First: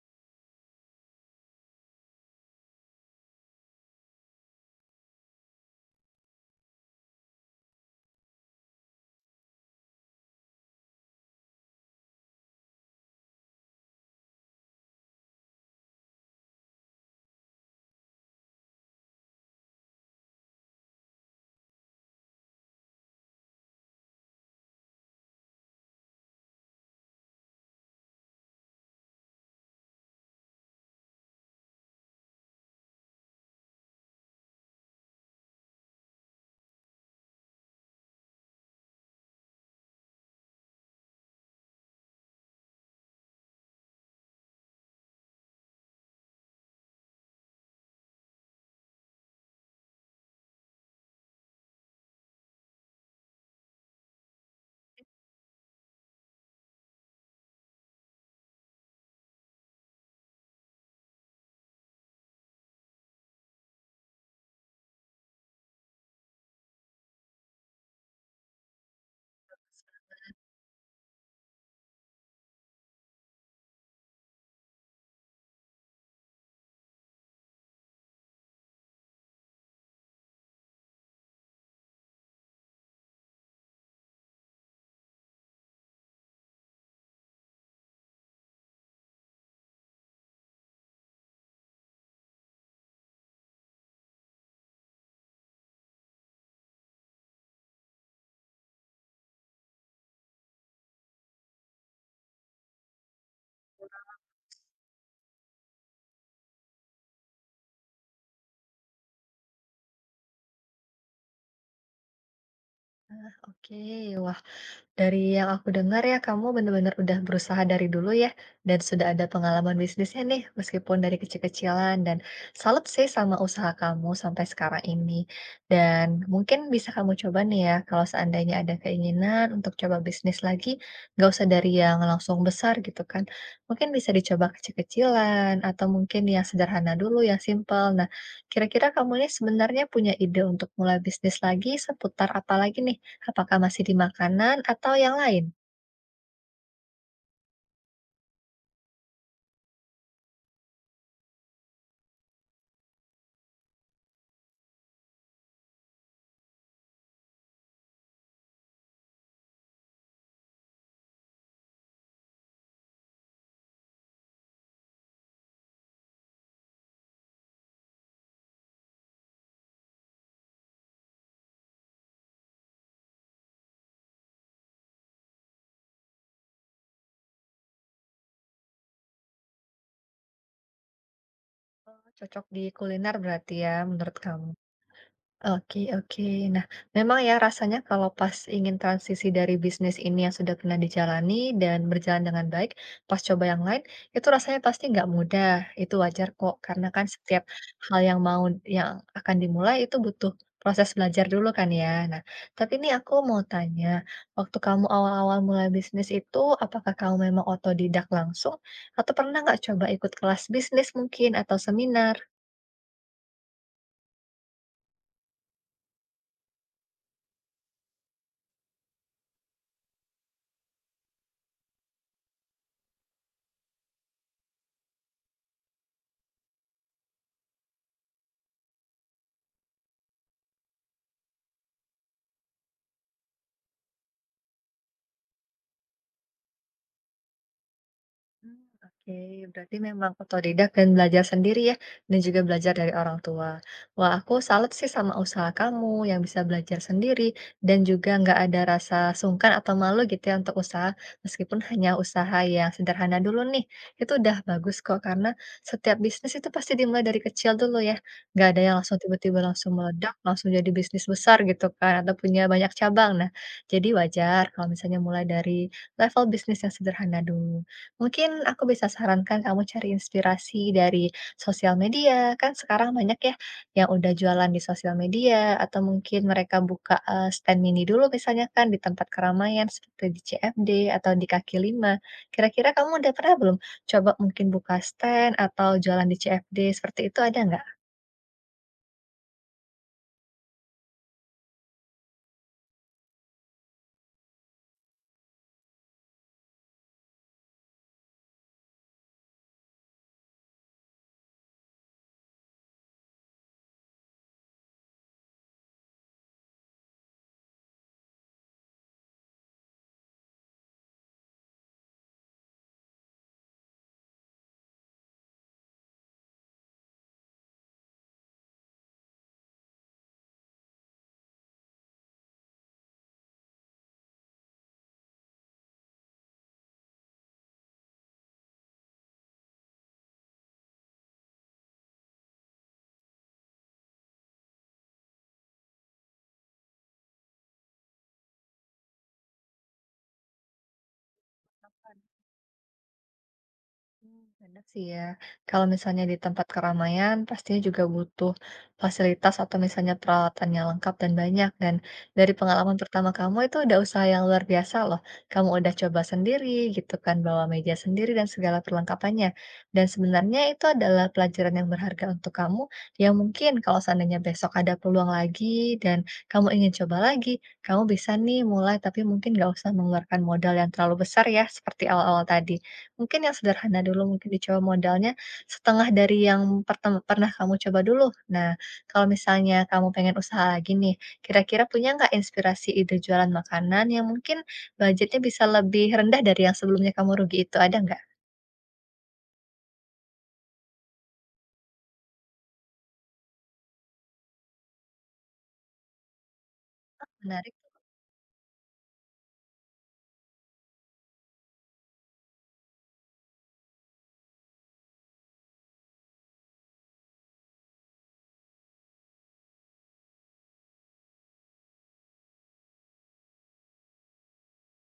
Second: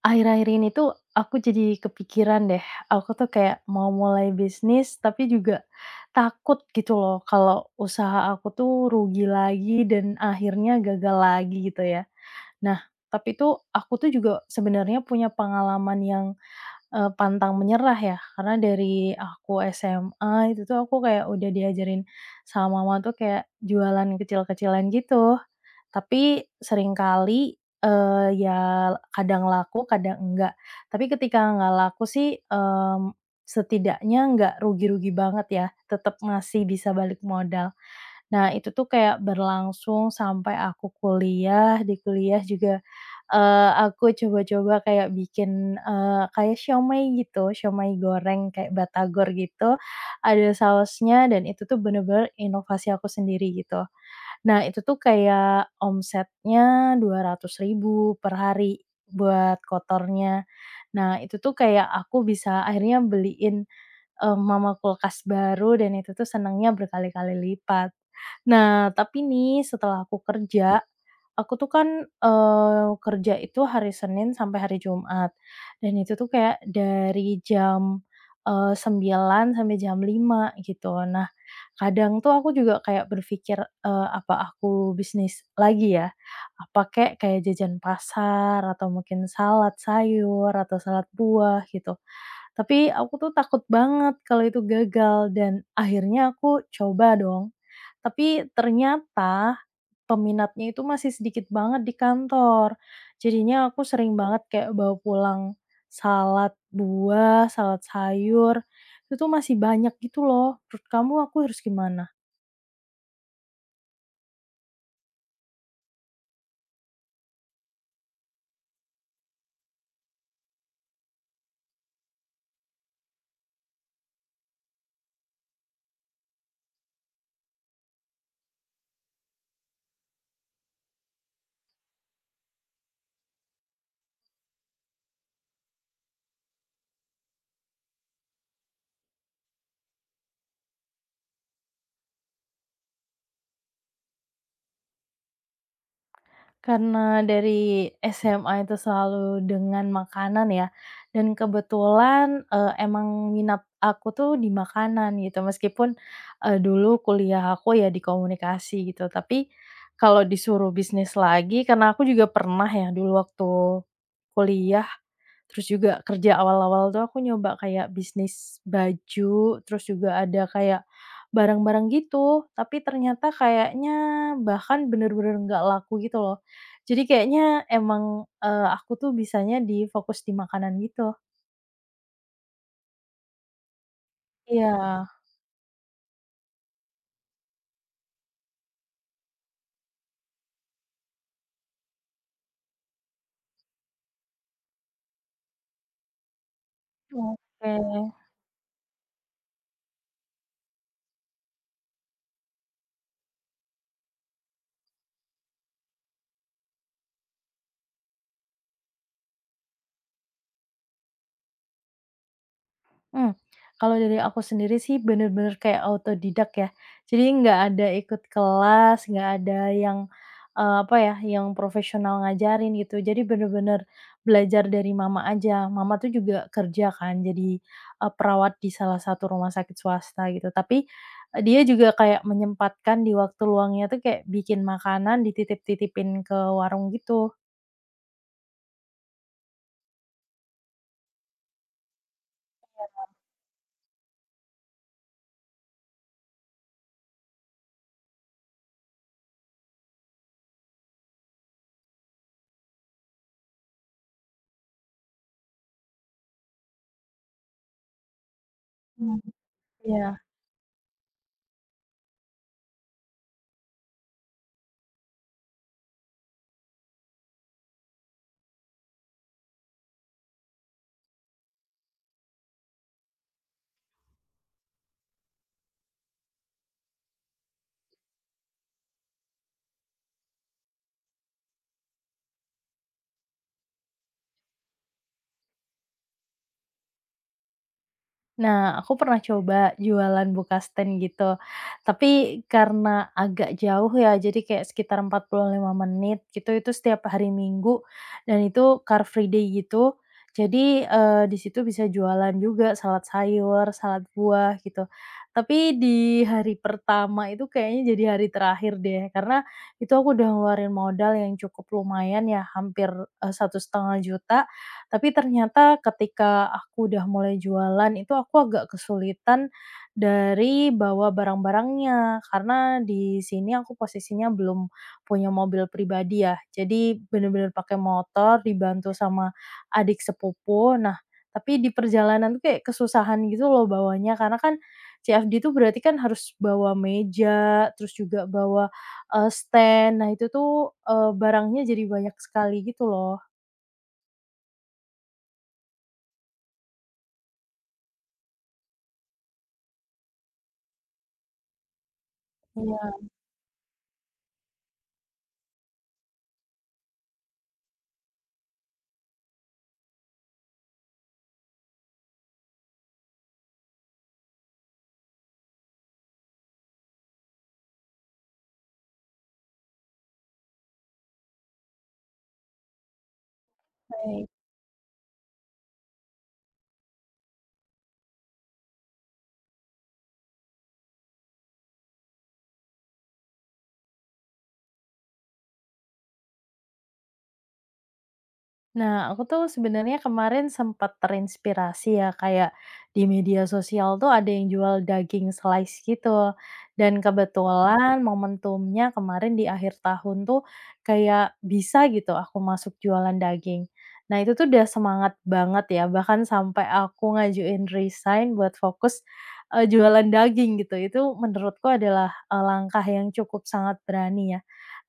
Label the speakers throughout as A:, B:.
A: Akhir-akhir ini tuh aku jadi kepikiran deh, aku tuh kayak mau mulai bisnis tapi juga takut gitu loh kalau usaha aku tuh rugi lagi dan akhirnya gagal lagi gitu ya. Nah, tapi tuh aku tuh juga sebenarnya punya pengalaman yang, pantang menyerah ya, karena dari aku SMA itu tuh aku kayak udah diajarin sama mama tuh kayak jualan kecil-kecilan gitu. Tapi seringkali, ya kadang laku, kadang enggak. Tapi ketika enggak laku sih, setidaknya enggak rugi-rugi banget ya, tetap masih bisa balik modal. Nah, itu tuh kayak berlangsung sampai aku kuliah, di kuliah juga, aku coba-coba kayak bikin, kayak siomay gitu, siomay goreng kayak batagor gitu, ada sausnya dan itu tuh bener-bener inovasi aku sendiri gitu. Nah, itu tuh kayak omsetnya 200.000 per hari buat kotornya. Nah, itu tuh kayak aku bisa akhirnya beliin, mama kulkas baru dan itu tuh senangnya berkali-kali lipat. Nah, tapi nih setelah aku kerja, aku tuh kan, kerja itu hari Senin sampai hari Jumat, dan itu tuh kayak dari jam, 9.00 sampai jam 5 gitu. Nah, kadang tuh aku juga kayak berpikir, "Apa aku bisnis lagi ya? Apa kayak kayak jajan pasar atau mungkin salad sayur atau salad buah," gitu. Tapi aku tuh takut banget kalau itu gagal dan akhirnya aku coba dong. Tapi ternyata peminatnya itu masih sedikit banget di kantor. Jadinya aku sering banget kayak bawa pulang salad buah, salad sayur, itu tuh masih banyak gitu loh. Menurut kamu aku harus gimana?
B: Oke, wah, dari yang aku dengar ya kamu benar-benar udah berusaha dari dulu ya dan sudah ada pengalaman bisnisnya nih meskipun dari kecil-kecilan dan salut sih sama usaha kamu sampai sekarang ini. Dan mungkin bisa kamu coba nih ya kalau seandainya ada keinginan untuk coba bisnis lagi, nggak usah dari yang langsung besar gitu kan. Mungkin bisa dicoba kecil-kecilan atau mungkin yang sederhana dulu, yang simple. Kira-kira kamunya sebenarnya punya ide untuk mulai bisnis lagi seputar apa lagi nih? Apakah masih di makanan atau yang lain?
A: Karena dari SMA itu selalu dengan makanan ya, dan kebetulan, emang minat aku tuh di makanan gitu, meskipun, dulu kuliah aku ya di komunikasi gitu, tapi kalau disuruh bisnis lagi karena aku juga pernah ya dulu waktu kuliah, terus juga kerja awal-awal tuh aku nyoba kayak bisnis baju, terus juga ada kayak barang-barang gitu, tapi ternyata kayaknya bahkan bener-bener nggak laku gitu loh. Jadi kayaknya emang, aku tuh bisanya di fokus di makanan gitu.
B: Cocok di kuliner berarti ya menurut kamu.
A: Iya,
B: Oke, oke. Nah, memang ya rasanya kalau pas ingin transisi dari bisnis ini yang sudah pernah dijalani dan berjalan dengan baik, pas coba yang lain, itu rasanya pasti nggak mudah. Itu wajar kok, karena kan setiap hal
A: oke.
B: yang mau yang akan dimulai itu butuh proses belajar dulu kan ya. Nah, tapi ini aku mau tanya, waktu kamu awal-awal mulai bisnis itu, apakah kamu memang otodidak langsung, atau pernah nggak coba ikut kelas bisnis mungkin, atau seminar?
A: Mmm, kalau dari aku sendiri sih bener-bener kayak autodidak ya. Jadi nggak ada ikut kelas, nggak ada yang, apa ya, yang profesional ngajarin gitu. Jadi bener-bener belajar dari mama aja. Mama tuh juga kerja kan jadi, perawat di salah satu rumah sakit swasta gitu. Tapi, dia juga kayak menyempatkan di waktu luangnya tuh kayak bikin makanan dititip-titipin ke warung gitu.
B: Mmm, oke, berarti memang otodidak dan belajar sendiri ya, dan juga belajar dari orang tua. Wah, aku salut sih sama usaha kamu yang bisa belajar sendiri dan juga nggak ada rasa sungkan atau malu gitu ya untuk usaha, meskipun hanya usaha yang sederhana dulu nih, itu udah bagus kok karena setiap bisnis itu pasti dimulai dari kecil dulu ya, nggak ada yang langsung
A: Mmm.
B: tiba-tiba langsung
A: Iya.
B: meledak, langsung jadi bisnis besar gitu kan atau punya banyak cabang. Nah, jadi wajar kalau misalnya mulai dari level bisnis yang sederhana dulu. Mungkin aku bisa sarankan kamu cari inspirasi dari sosial media. Kan sekarang banyak ya yang udah jualan di sosial media atau mungkin mereka buka stand mini dulu misalnya kan di tempat keramaian seperti di CFD atau di kaki lima. Kira-kira kamu udah pernah belum coba mungkin buka stand atau jualan di CFD seperti itu ada nggak?
A: Nah, aku pernah coba jualan buka stand gitu. Tapi karena agak jauh ya, jadi kayak sekitar 45 menit gitu, itu setiap hari Minggu dan itu Car Free Day gitu. Jadi, di situ bisa jualan juga salad sayur, salad buah gitu. Tapi di hari pertama itu kayaknya jadi hari terakhir deh, karena itu aku udah ngeluarin modal yang cukup lumayan ya hampir, 1,5 juta tapi ternyata ketika aku udah mulai jualan itu aku agak kesulitan dari bawa barang-barangnya, karena di sini aku posisinya belum punya mobil pribadi ya, jadi bener-bener pakai motor dibantu sama adik sepupu. Nah, tapi di perjalanan tuh kayak kesusahan gitu loh bawanya, karena kan CFD itu berarti kan harus bawa meja, terus juga bawa, stand. Nah itu tuh, barangnya jadi banyak sekali gitu loh.
B: Mmm, bener sih ya. Kalau misalnya di tempat keramaian pastinya juga butuh fasilitas atau misalnya peralatan yang lengkap dan banyak dan dari pengalaman
A: Iya.
B: pertama kamu itu udah usaha yang luar biasa loh. Kamu udah coba sendiri gitu kan, bawa meja sendiri dan segala perlengkapannya. Dan sebenarnya itu adalah pelajaran yang berharga untuk kamu yang mungkin kalau seandainya besok ada peluang lagi dan kamu ingin coba lagi, kamu bisa nih mulai tapi mungkin nggak usah mengeluarkan modal yang terlalu besar ya seperti awal-awal tadi. Mungkin yang sederhana dulu, mungkin dicoba modalnya setengah dari yang pertem pernah kamu coba dulu. Nah, kalau misalnya kamu pengen usaha lagi nih, kira-kira punya nggak inspirasi ide jualan makanan yang mungkin budgetnya bisa lebih rendah dari yang sebelumnya kamu rugi itu, ada nggak?
A: Nah, aku tuh sebenarnya kemarin sempat terinspirasi ya, kayak di media sosial tuh ada yang jual daging slice gitu. Dan
B: Menarik tuh,
A: kebetulan momentumnya kemarin di akhir tahun tuh kayak bisa gitu aku masuk jualan daging. Nah, itu tuh udah semangat banget ya, bahkan sampai aku ngajuin resign buat fokus jualan daging gitu. Itu menurutku adalah langkah yang cukup sangat berani ya.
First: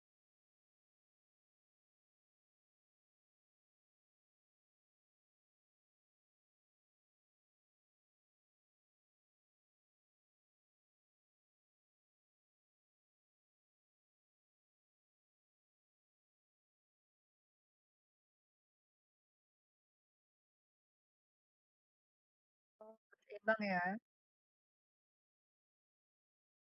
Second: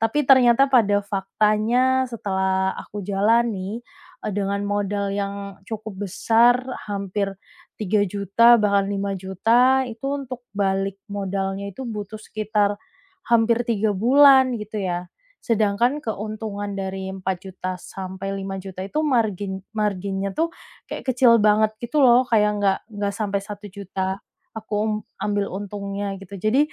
A: Tapi ternyata pada faktanya setelah aku jalani, dengan modal yang cukup besar hampir 3 juta bahkan 5 juta itu untuk balik modalnya itu butuh sekitar hampir 3 bulan gitu ya. Sedangkan keuntungan dari 4 juta sampai 5 juta itu marginnya tuh kayak kecil banget gitu loh, kayak nggak sampai
B: seimbang
A: satu
B: ya.
A: juta aku ambil untungnya gitu. Jadi,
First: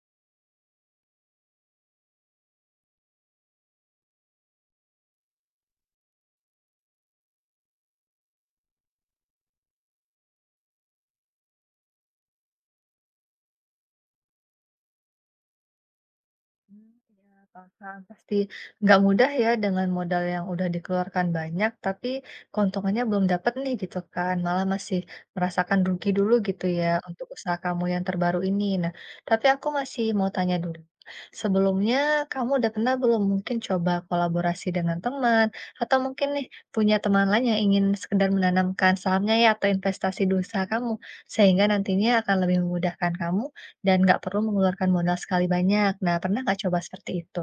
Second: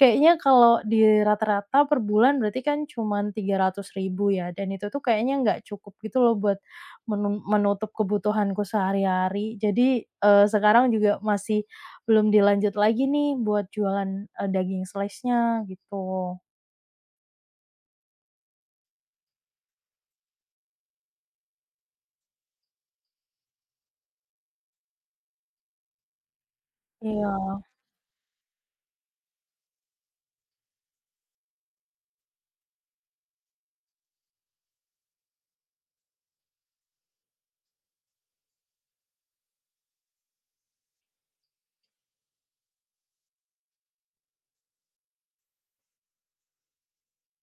A: kayaknya kalau di rata-rata per bulan berarti kan cuman 300.000 ya, dan itu tuh kayaknya nggak cukup gitu loh buat menutup kebutuhanku sehari-hari. Jadi, sekarang juga masih belum dilanjut lagi nih buat jualan, daging slice-nya gitu.
B: Mmm, iya paham, pasti nggak mudah ya dengan modal yang udah dikeluarkan banyak, tapi keuntungannya belum dapat nih gitu kan, malah masih merasakan rugi dulu gitu ya untuk usaha
A: Iya.
B: kamu yang terbaru ini. Nah, tapi aku masih mau tanya dulu, sebelumnya kamu udah pernah belum mungkin coba kolaborasi dengan teman atau mungkin nih punya teman lain yang ingin sekedar menanamkan sahamnya ya atau investasi di usaha kamu, sehingga nantinya akan lebih memudahkan kamu? Dan nggak perlu mengeluarkan modal sekali banyak. Nah, pernah nggak coba seperti itu?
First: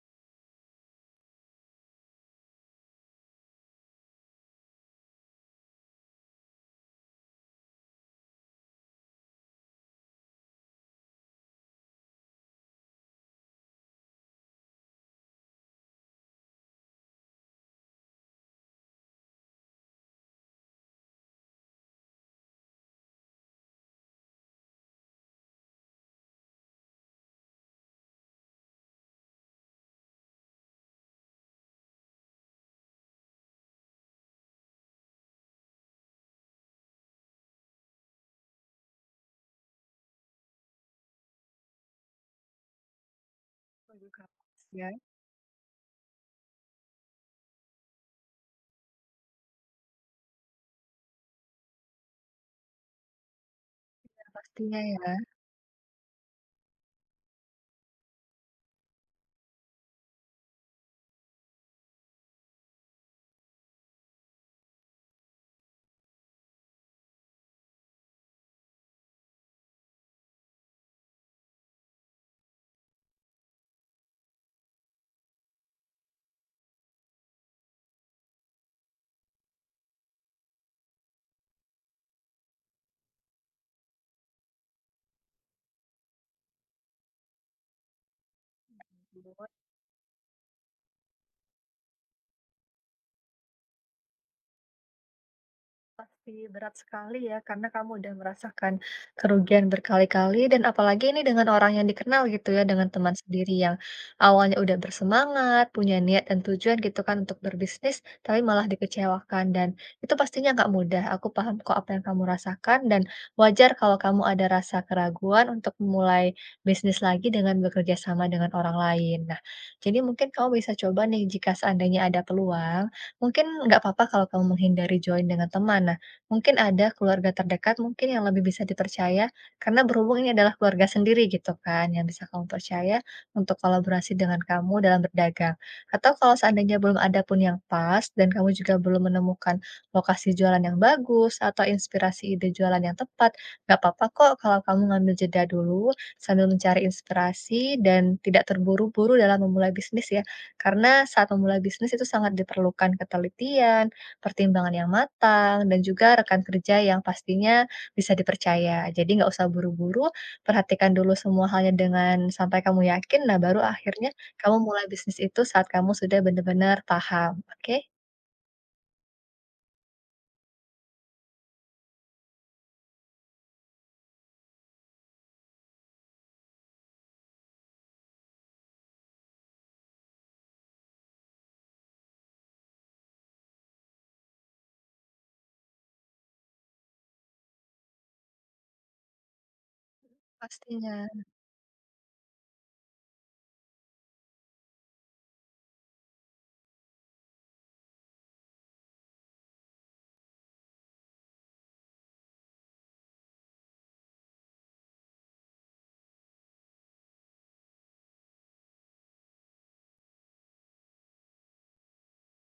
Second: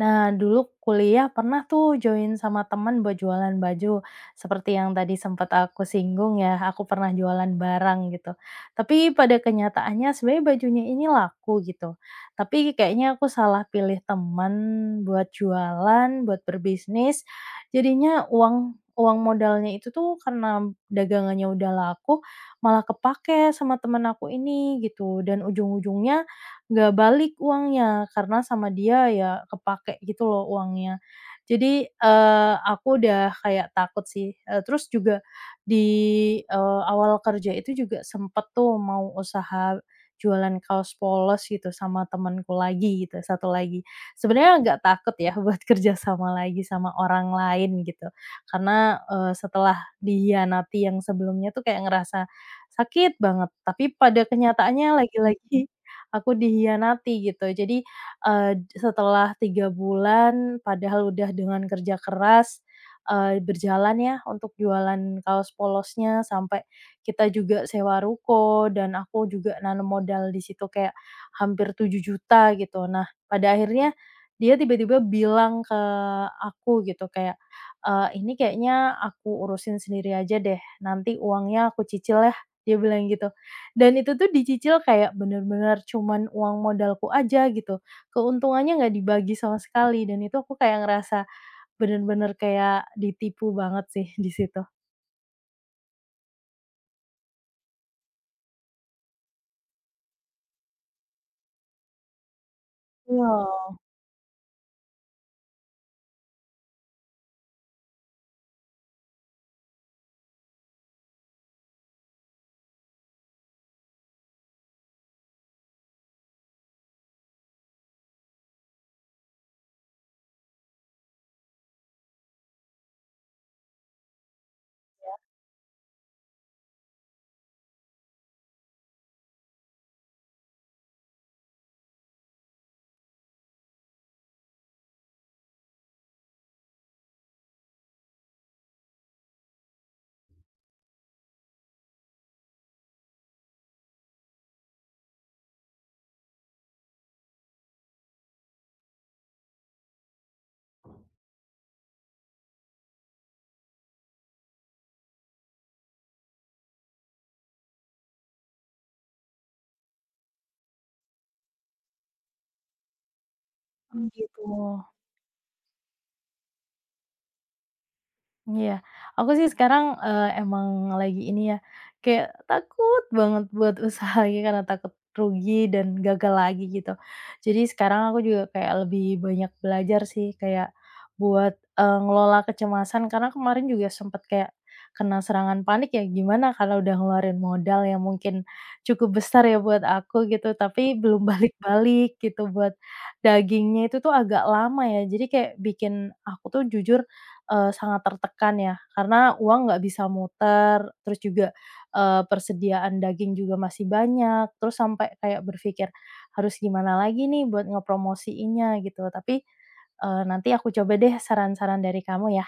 A: Nah, dulu kuliah pernah tuh join sama teman buat jualan baju. Seperti yang tadi sempat aku singgung ya, aku pernah jualan barang gitu. Tapi pada kenyataannya sebenarnya bajunya ini laku gitu. Tapi kayaknya aku salah pilih teman buat jualan, buat berbisnis. Jadinya uang uang modalnya itu tuh karena dagangannya udah laku malah kepake sama temen aku ini gitu dan ujung-ujungnya nggak balik uangnya, karena sama dia ya kepake gitu loh uangnya. Jadi, aku udah kayak takut sih, terus juga di, awal kerja itu juga sempet tuh mau usaha jualan kaos polos gitu sama temenku lagi gitu, satu lagi.
B: Waduh, kalau
A: Sebenarnya agak
B: ya.
A: takut ya buat kerja sama lagi sama orang lain gitu, karena, setelah dihianati yang sebelumnya tuh kayak ngerasa sakit banget, tapi pada
B: Pastinya
A: kenyataannya
B: ya.
A: lagi-lagi aku dihianati gitu. Jadi, setelah 3 bulan padahal udah dengan kerja keras, berjalan ya untuk jualan kaos polosnya sampai kita juga sewa ruko dan aku juga nanam modal di situ kayak hampir 7 juta gitu. Nah, pada akhirnya dia tiba-tiba bilang ke aku gitu kayak, "Ini kayaknya aku urusin sendiri aja deh, nanti uangnya aku cicil ya," dia bilang gitu. Dan itu tuh dicicil kayak bener-bener cuman uang modalku aja gitu, keuntungannya nggak dibagi sama sekali dan itu aku kayak ngerasa bener-bener kayak ditipu banget sih di situ.
B: Pasti berat sekali ya, karena kamu udah merasakan kerugian berkali-kali dan apalagi ini dengan orang yang dikenal gitu ya, dengan teman
A: Iya,
B: sendiri yang awalnya udah bersemangat, punya niat dan tujuan gitu kan untuk berbisnis, tapi malah dikecewakan dan itu pastinya nggak mudah. Aku paham kok apa yang kamu rasakan dan wajar kalau kamu ada rasa keraguan untuk memulai bisnis lagi dengan bekerja sama dengan orang lain. Nah, jadi mungkin kamu bisa coba nih jika seandainya ada peluang. Mungkin nggak apa-apa kalau kamu menghindari join dengan teman. Nah, mungkin ada keluarga terdekat mungkin yang lebih bisa dipercaya karena berhubung ini adalah keluarga sendiri gitu kan yang bisa kamu percaya untuk kolaborasi dengan kamu dalam berdagang. Atau kalau seandainya belum ada pun yang pas dan kamu juga belum menemukan lokasi jualan yang bagus atau inspirasi ide jualan yang tepat, nggak apa-apa kok kalau kamu ngambil jeda dulu sambil mencari inspirasi dan tidak terburu-buru dalam memulai bisnis ya. Karena saat memulai bisnis itu sangat diperlukan ketelitian, pertimbangan yang matang, dan juga rekan kerja yang pastinya bisa dipercaya. Jadi nggak usah buru-buru, perhatikan dulu semua halnya dengan sampai kamu yakin, nah baru akhirnya
A: gitu.
B: kamu mulai bisnis itu saat kamu sudah benar-benar paham, oke?
A: Iya, aku sih sekarang, emang lagi ini ya, kayak takut banget buat usaha lagi karena takut rugi dan gagal lagi gitu. Jadi sekarang aku juga kayak lebih banyak belajar sih kayak buat, ngelola kecemasan karena kemarin juga sempat kayak kena serangan panik ya gimana kalau udah ngeluarin modal yang mungkin cukup besar ya buat aku gitu, tapi
B: Pastinya.
A: belum balik-balik gitu buat dagingnya itu tuh agak lama ya. Jadi kayak bikin aku tuh jujur, sangat tertekan ya, karena uang nggak bisa muter, terus juga, persediaan daging juga masih banyak, terus sampai kayak berpikir, "Harus gimana lagi nih buat ngepromosiinnya?" Gitu. Tapi, nanti aku coba deh saran-saran dari kamu ya.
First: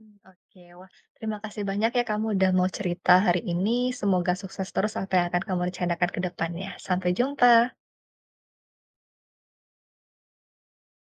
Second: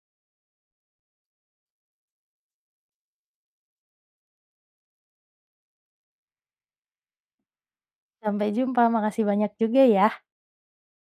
B: Mmm, oke. Wah, terima kasih banyak ya kamu udah mau cerita hari ini, semoga sukses terus apa yang akan kamu rencanakan ke depannya. Sampai jumpa.
A: Sampai jumpa, makasih banyak juga ya.